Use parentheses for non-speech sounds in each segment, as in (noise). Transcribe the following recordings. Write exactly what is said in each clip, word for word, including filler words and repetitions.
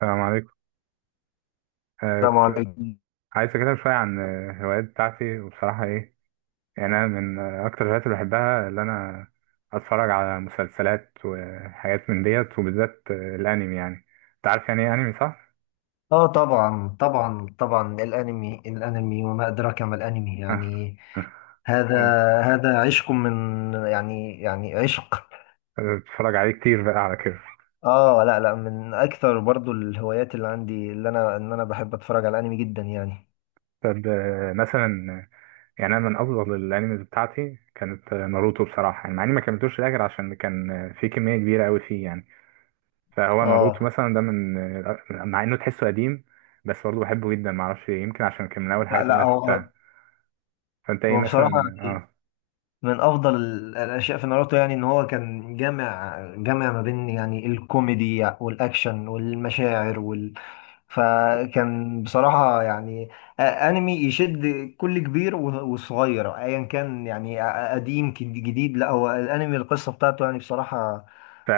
السلام عليكم. آه السلام كنت عليكم. عايز أكلمك شوية عن آه، الهوايات بتاعتي، وبصراحة إيه يعني، أنا من آه، أكتر الهوايات اللي بحبها اللي أنا أتفرج على مسلسلات وحاجات من ديت، وبالذات آه، الأنمي. يعني أنت عارف يعني إيه أنمي صح؟ اه، طبعا طبعا طبعا. الانمي الانمي وما ادراك ما الانمي، (laughs) آه، يعني هذا آه، هذا عشق، من يعني يعني عشق. أيوه، بتفرج عليه كتير بقى على كده. اه، لا لا، من اكثر برضو الهوايات اللي عندي، اللي انا ان انا بحب اتفرج على الانمي جدا يعني. طب آه، مثلا آه، يعني أنا من أفضل الأنميز بتاعتي كانت آه، ناروتو بصراحة، يعني مع إني ما كملتوش للآخر عشان كان آه، في كمية كبيرة أوي فيه يعني. فهو ناروتو اه مثلا ده من، مع انه تحسه قديم بس برضه بحبه جدا، معرفش ليه، يمكن عشان كان من اول لا الحاجات اللي لا، انا هو شفتها. فانت ايه هو بصراحة مثلا؟ يعني اه من افضل ال- الاشياء في ناروتو، يعني ان هو كان جامع جامع ما بين يعني الكوميدي والاكشن والمشاعر. فكان بصراحة يعني آه، أنمي يشد كل كبير و- وصغير أيا كان، يعني آه، آه، قديم كد- جديد. لا، هو الأنمي القصة بتاعته يعني بصراحة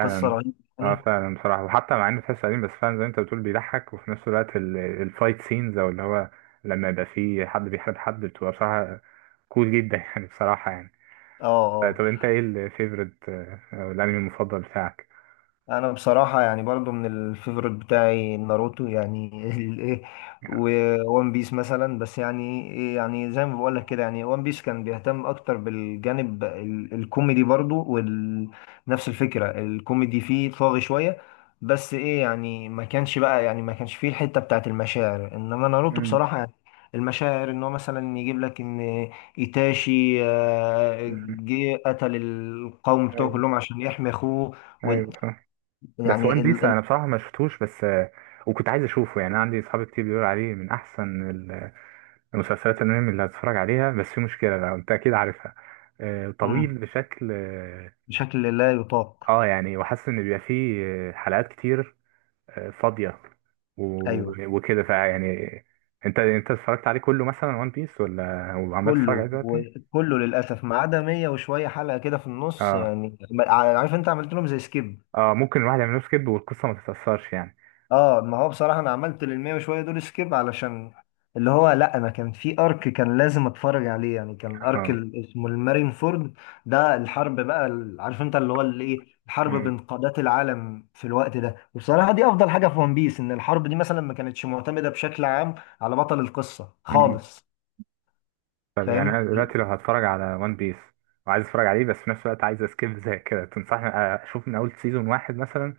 قصة رهيبة اه يعني. فعلا بصراحة، وحتى مع انه تحسه قديم بس فعلا زي ما انت بتقول، بيضحك وفي نفس الوقت ال- الفايت سينز او اللي هو لما يبقى فيه حد بيحارب حد، بتبقى بصراحة كول جدا. (laughs) يعني بصراحة يعني. اه آه، اه، طب انت ايه الفيفورت او الانمي المفضل بتاعك؟ انا بصراحه يعني برضو من الفيفوريت بتاعي ناروتو يعني (laughs) الايه، وون بيس مثلا. بس يعني إيه، يعني زي ما بقول لك كده، يعني وان بيس كان بيهتم اكتر بالجانب ال- الكوميدي، برضو ونفس الفكره الكوميدي فيه طاغي شويه. بس ايه يعني، ما كانش بقى يعني ما كانش فيه الحته بتاعت المشاعر، انما ناروتو مم. بصراحه يعني المشاعر، ان هو مثلا يجيب لك ان ايتاشي آه، مم. جه قتل القوم بتوعه ايوه. كلهم عشان يحمي اخوه. ايوه. بس وان يعني بيس ال... ال... انا بصراحه ما شفتوش، بس آه، وكنت عايز اشوفه، يعني انا عندي اصحاب كتير بيقولوا عليه من احسن ال- المسلسلات الانمي اللي هتتفرج عليها، بس في مشكله بقى انت اكيد عارفها. آه، طويل مم. بشكل اه بشكل لا يطاق. آه، يعني، وحاسس ان بيبقى فيه آه، حلقات كتير آه، فاضيه ايوه، و- وكده فيعني، انت انت اتفرجت عليه كله مثلا وان بيس، ولا وعمال تتفرج عليه كله دلوقتي؟ وكله للاسف ما عدا مية وشويه حلقه كده في النص، اه. يعني ما- عارف انت عملت لهم زي سكيب. اه. ممكن الواحد يعمل له سكيب والقصه ما تتاثرش يعني. اه، ما هو بصراحه انا عملت لل مية وشويه دول سكيب، علشان اللي هو لا، انا كان في ارك كان لازم اتفرج عليه، يعني كان ارك اه. ال- اسمه المارين فورد. ده الحرب بقى ال- عارف انت، اللي هو اللي ايه، الحرب بين قادات العالم في الوقت ده. وبصراحه دي افضل حاجه في ون بيس، ان الحرب دي مثلا ما كانتش معتمده بشكل عام على بطل القصة مم. خالص. طب يعني فاهم. انا دلوقتي لو هتفرج على وان بيس وعايز اتفرج عليه، بس في نفس الوقت عايز اسكيب (laughs) زي كده، تنصحني اشوف من اول سيزون واحد مثلا،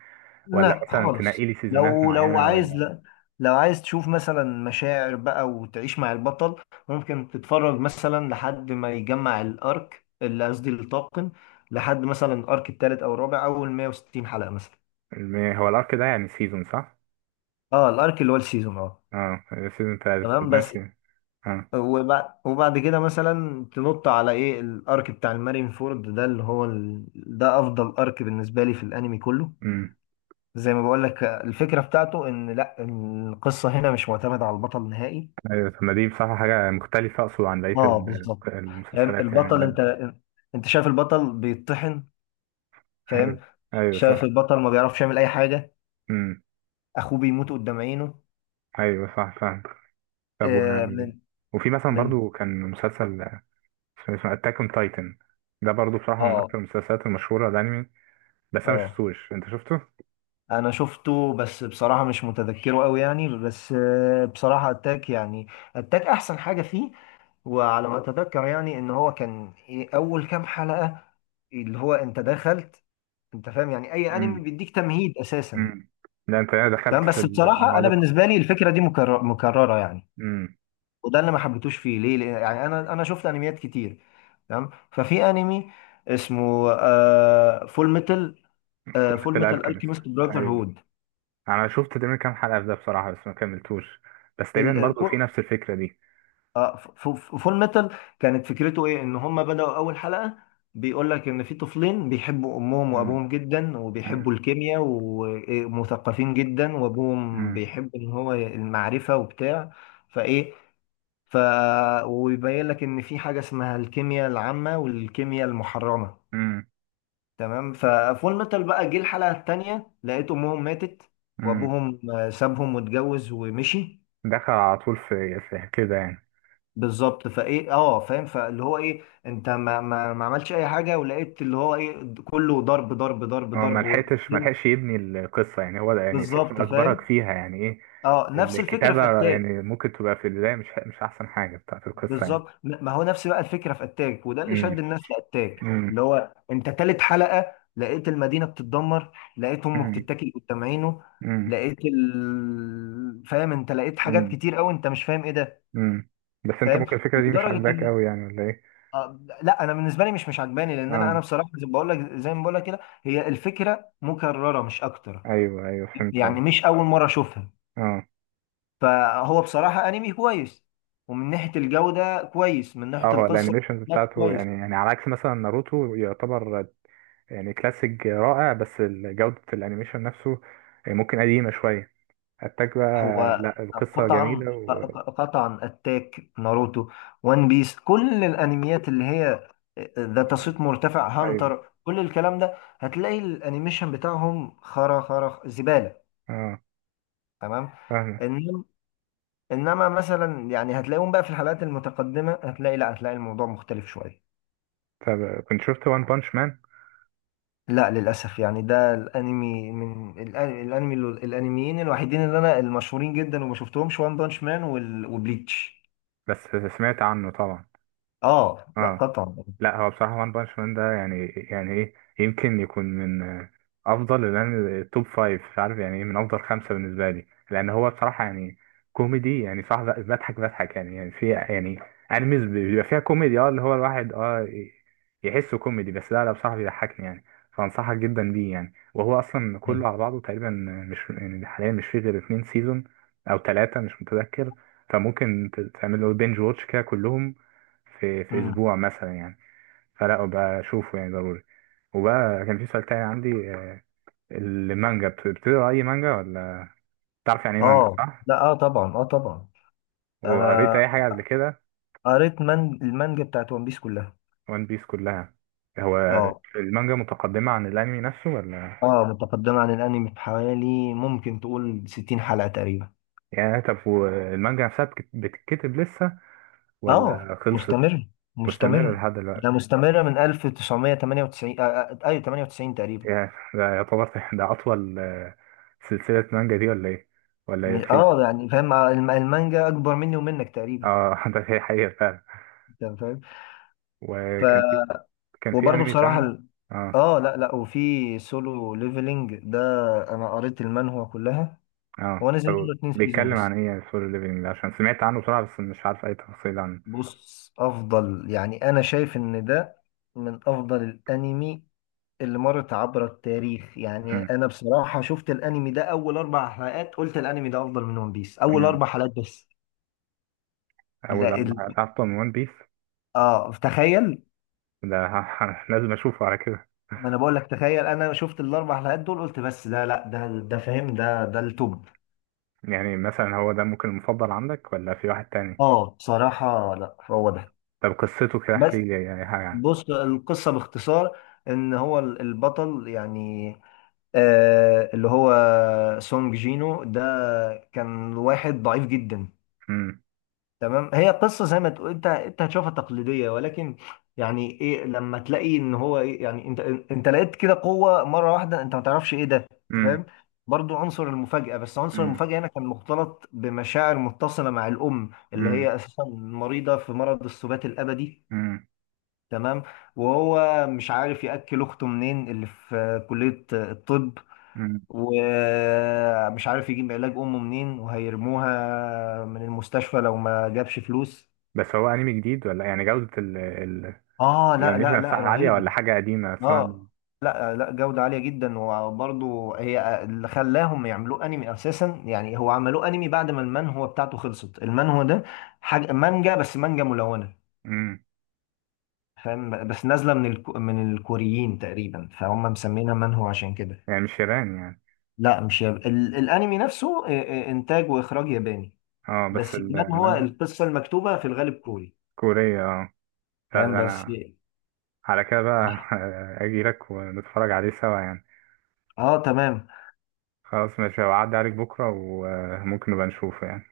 ولا لا مثلا تنقي خالص، لي سيزونات لو لو معينه، عايز، ولا؟ لا لو عايز تشوف مثلا مشاعر بقى وتعيش مع البطل، ممكن تتفرج مثلا لحد ما يجمع الارك، اللي قصدي الطاقم، لحد مثلا الارك الثالث او الرابع، اول مية وستين حلقة مثلا. الم- هو الارك ده يعني سيزون صح؟ اه الارك اللي هو السيزون، اه اه. سيزون تلاتة، طب تمام بس. ماشي. اه. وبعد وبعد كده مثلا تنط على ايه الارك بتاع المارين فورد ده، اللي هو ال... ده افضل ارك بالنسبة لي في الانمي كله. امم. زي ما بقول لك الفكره بتاعته، ان لا، القصه هنا مش معتمده على البطل نهائي. ايوه. طب ما دي بصراحه حاجه مختلفه، اقصد عن بقيه اه ال- بالظبط. فاهم المسلسلات يعني البطل، اللي انت أنا-. انت شايف البطل بيتطحن. (laughs) ايوه. فاهم. ايوه صح. شايف البطل ما بيعرفش يعمل اي حاجه. امم. اخوه بيموت قدام عينه. ايوه صح فاهم. طب و... آه من وفي مثلا من برضو كان مسلسل، فيلم اسمه اتاك اون تايتن، ده برضو بصراحة من اه أكتر المسلسلات المشهورة الأنمي، بس أنا اه، مشفتوش، أنت شفته؟ انا شفته بس بصراحه مش متذكره قوي يعني. بس آه بصراحه اتاك يعني، اتاك احسن حاجه فيه. وعلى ما اتذكر يعني ان هو كان ايه اول كام حلقه، اللي هو انت دخلت. انت فاهم يعني اي انمي امم. بيديك تمهيد اساسا. امم. لا أنت، أنا دخلت تمام، في بس بصراحه انا العمالقة. بالنسبه لي الفكره دي مكرر مكرره يعني، امم. وده اللي ما حبيتوش فيه، ليه لأن- يعني انا انا شفت انميات كتير. تمام، ففي انمي اسمه آه فول ميتال، آه فورة فول ميتال الألكيميست. الكيميست براذر، أيوه. أنا شفت تقريبا كام حلقة في ده بصراحة، بس ما كملتوش، بس تقريبا برضو هود. في نفس الفكرة دي. اه ف- ف- فول ميتال كانت فكرته ايه، ان هم بدأوا اول حلقة بيقول لك ان في طفلين بيحبوا امهم امم. وابوهم جدا، وبيحبوا امم. الكيمياء، ومثقفين جدا، وابوهم امم. بيحب ان هو المعرفة وبتاع. فايه، ف ويبين لك ان في حاجة اسمها الكيمياء العامة والكيمياء المحرمة. امم. تمام، ففول ميتال بقى جه الحلقة التانية لقيت امهم ماتت. امم. وابوهم آه، سابهم واتجوز ومشي. دخل على طول في, في كده يعني. بالظبط، فايه اه، فاهم فاللي هو ايه انت ما ما ما عملش اي حاجه، ولقيت اللي هو ايه كله ضرب ضرب ضرب هو ما ضرب وال- لحقتش ما (laughs) لحقش يبني القصة، يعني هو ده، يعني تحس بالظبط إنه أجبرك فاهم. فيها يعني إيه. اه نفس الفكره في الكتابة اتاك. يعني ممكن تبقى في البداية مش مش أحسن حاجة بتاعت القصة يعني. بالظبط. ن- ما هو نفس بقى الفكره في اتاك، وده اللي شد امم. الناس لاتاك، امم. اللي هو انت تالت حلقه لقيت المدينه بتتدمر، لقيت امه امم. بتتاكل قدام عينه، امم. لقيت ال... فاهم انت، لقيت حاجات امم. كتير قوي انت مش فاهم ايه ده. امم. بس أنت فاهم ممكن الفكرة دي مش لدرجه. عاجباك أوي يعني، ولا إيه؟ آه، لا انا بالنسبه لي مش مش عجباني، لان انا آه انا بصراحه زي ما بقول لك زي ما بقول لك كده، هي الفكره مكرره مش اكتر، أيوه. أيوه فهمت. آه يعني مش اول مره اشوفها. فهو بصراحه انمي كويس، ومن ناحيه الجوده كويس، من ناحيه آه هو القصه الأنيميشنز لا بتاعته كويس. يعني، يعني على عكس مثلا ناروتو، يعتبر يعني كلاسيك رائع، بس ال- جودة الأنيميشن نفسه ممكن قديمة شوية. أتاك بقى هو لا، القصة قطعا جميلة و... قطعا اتاك ناروتو وان بيس، كل الانميات اللي هي ذات صيت مرتفع، أيوه. هانتر، كل الكلام ده، هتلاقي الانيميشن بتاعهم خرا خرا زباله. آه تمام. فاهمة. انما انما مثلا يعني هتلاقيهم بقى في الحلقات المتقدمه، هتلاقي لا هتلاقي الموضوع مختلف شويه. طب كنت شفت وان بانش مان؟ لا للاسف، يعني ده الانمي من الأ- الانمي الانميين الوحيدين اللي انا المشهورين جدا وما شفتهمش، وان بانش مان وبليتش. بس سمعت عنه طبعا. اه لا اه. قطعا. لا هو بصراحة وان بانش مان ده، يعني يعني ايه، يمكن يكون من آه، افضل، لان التوب فايف مش عارف يعني ايه، من افضل خمسة بالنسبة لي، لان هو بصراحة يعني كوميدي، يعني صح، ب- بضحك بضحك يعني يعني في يعني انميز بيبقى فيها كوميدي، اه اللي هو الواحد اه ي- يحسه كوميدي بس، لا لا بصراحة بيضحكني يعني. فانصحك جدا بيه يعني، وهو اصلا كله على بعضه تقريبا مش يعني، حاليا مش فيه غير اتنين سيزون او تلاتة مش متذكر، فممكن ت- تعمل له بينج واتش كده كلهم في في مم. اسبوع مثلا يعني. فلا بقى اشوفه يعني ضروري. وبقى كان في سؤال تاني عندي، آه، المانجا بت- بتقرا اي مانجا، ولا؟ تعرف يعني ايه مانجا اه، صح؟ لا اه طبعا، اه طبعا. وقريت انا اي حاجه قبل كده؟ قريت من المانجا بتاعت ون بيس كلها. وان بيس كلها. هو اه. المانجا متقدمه عن الانمي نفسه، ولا؟ اه متقدمه عن الانمي بحوالي ممكن تقول ستين حلقه تقريبا. يعني طب والمانجا نفسها بتك- بتتكتب لسه اه، ولا خلصت؟ مستمر مستمره مستمر. لحد دلوقتي. ده مستمرة من ألف وتسعمية وتمانية وتسعين، آه، آه، ايوه تمانية وتسعين تقريبا. يعني ده يعتبر، (laughs) ده اطول آه، سلسله مانجا، دي ولا ايه؟ ولا مش- في؟ اه يعني فاهم الم- المانجا اكبر مني ومنك تقريبا، اه (laughs) ده هي حقيقه فعلا. انت فاهم. ف وكان في كان في وبرضه انمي بصراحة تاني. ال- اه. اه لا لا، وفي سولو ليفلينج ده، انا قريت المانهوا كلها. اه هو نزل طب منه اتنين سيزون بيتكلم بس. عن ايه سولو ليفلنج ده؟ عشان سمعت عنه بصراحة بس مش عارف اي تفاصيل عنه. بص افضل يعني، انا شايف ان ده من افضل الانمي اللي مرت عبر التاريخ. يعني امم. انا بصراحة شفت الانمي ده اول اربع حلقات قلت الانمي ده افضل من ون بيس، اول امم. اربع حلقات بس. اول لا اربع ال... حلقات أصلاً من ون بيس اه تخيل. ده! (laughs) لازم اشوفه على كده. ما انا بقول لك تخيل، انا شفت الاربع حلقات دول قلت، بس لا لا، ده ده فاهم ده ده التوب. يعني مثلا هو ده ممكن المفضل عندك، ولا في واحد تاني؟ اه بصراحة، لا هو ده. طب قصته كده بس احكي لي اي حاجة عنه. بص القصة باختصار، ان هو ال- البطل يعني آه اللي هو سونج جينو ده كان واحد ضعيف جدا. امم. تمام، هي قصه زي ما تقول انت، انت هتشوفها تقليديه، ولكن يعني ايه لما تلاقي ان هو ايه، يعني انت انت لقيت كده قوه مره واحده انت ما تعرفش ايه ده، انت امم. فاهم. برضو عنصر المفاجاه، بس عنصر امم. المفاجاه هنا كان مختلط بمشاعر متصله مع الام، اللي امم. هي اساسا مريضه في مرض السبات الابدي. امم. تمام. وهو مش عارف ياكل اخته منين، اللي في كليه الطب، أمم. ومش عارف يجيب علاج امه منين، وهيرموها من المستشفى لو ما جابش فلوس. بس هو انمي جديد ولا يعني جودة ال ال اه لا الانيميشن لا لا، نفسها عالية، رهيبة. ولا حاجة قديمة اصلا؟ اه لا لا، جودة عالية جدا. وبرضو هي آه، اللي خلاهم يعملوه انمي اساسا. يعني هو عملوه انمي بعد ما المانهوا بتاعته خلصت. المانهوا ده حاجة مانجا بس مانجا ملونة. امم. فاهم، بس نازلة من الكو من الكوريين تقريبا، فهم مسمينها مانهوا عشان كده. يعني مش ياباني يعني؟ لا مش ياب... ال... الانمي نفسه آه، آه، انتاج واخراج ياباني. اه بس بس ال- المانهوا، المانجا القصة المكتوبة في الغالب كوري. كورية. اه لا فاهم ده بس. انا على كده بقى، اه (laughs) اجي لك ونتفرج عليه سوا يعني. آه، تمام. خلاص ماشي، هعدي عليك بكرة وممكن نبقى نشوفه يعني.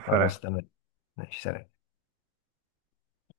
خلاص سلام. تمام. ماشي سلام.